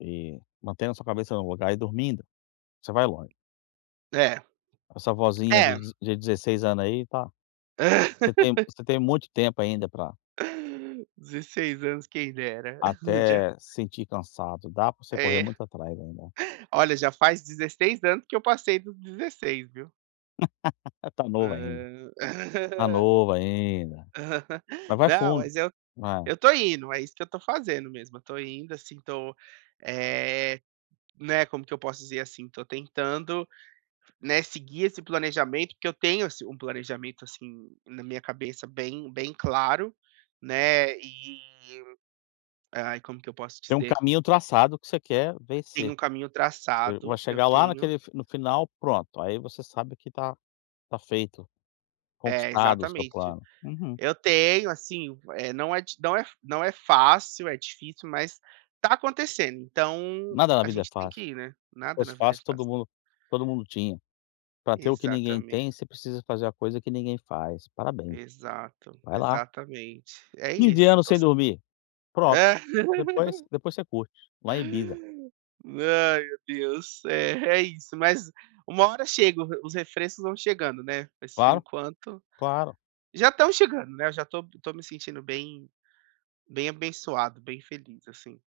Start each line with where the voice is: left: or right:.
left: E mantendo a sua cabeça no lugar e dormindo, você vai longe.
right: É.
left: Essa vozinha
right: É.
left: de de 16 anos aí tá você tem você tem muito tempo ainda pra
right: 16 anos, quem dera. [unintelligible]
left: até sentir cansado. Dá para você correr
right: É.
left: muito atrás ainda.
right: Olha, já faz 16 anos que eu passei dos 16, viu.
left: Tá novo ainda.
right: Hã.
left: Tá novo ainda. Mas, vai
right: Não,
left: fundo,
right: mas eu
left: vai.
right: eu tô indo, é isso que eu tô fazendo mesmo. Eu tô indo, assim, tô, eh, né como que eu posso dizer, assim, tô tentando, né, seguir esse planejamento, porque eu tenho ass um planejamento, assim, na minha cabeça bem bem claro, né, e aí, como que eu posso
left: Tem um
right: dizer?
left: caminho traçado que você quer
right: Tem
left: vencer.
right: um caminho
left: Você vai
right: traçado, eu
left: chegar lá
right: tenho
left: naquele f no final, pronto. Aí você sabe que tá tá feito,
right: É,
left: conquistado o seu
right: exatamente.
left: plano, uhum.
right: Eu tenho, assim, v eh, não é d não é não é fácil, é difícil, mas, tá acontecendo, então,
left: Nada na
right: a
left: vida é
right: gente tem que
left: fácil.
right: ir, né.
left: Se
right: Nada na
left: fosse
right: vida é
left: fácil,
right: fácil.
left: todo mundo todo mundo tinha. Pra ter o que ninguém
right: Exatamente.
left: tem, você precisa fazer a coisa que ninguém faz. Parabéns.
right: Exato.
left: Vai lá.
right: Exatamente. É
left: Fim de
right: isso
left: ano
right: tô
left: sem
right: s
left: dormir. Pronto. Depois depois você curte, lá em Ibiza.
right: Ai, meu Deus. É, é isso, mas uma hora chega. Os os refrescos vão chegando, né. Mas, por
left: Claro.
right: enquanto
left: Claro.
right: já estão chegando, né, eu já tô tô me sentindo bem bem abençoado, bem feliz, assim.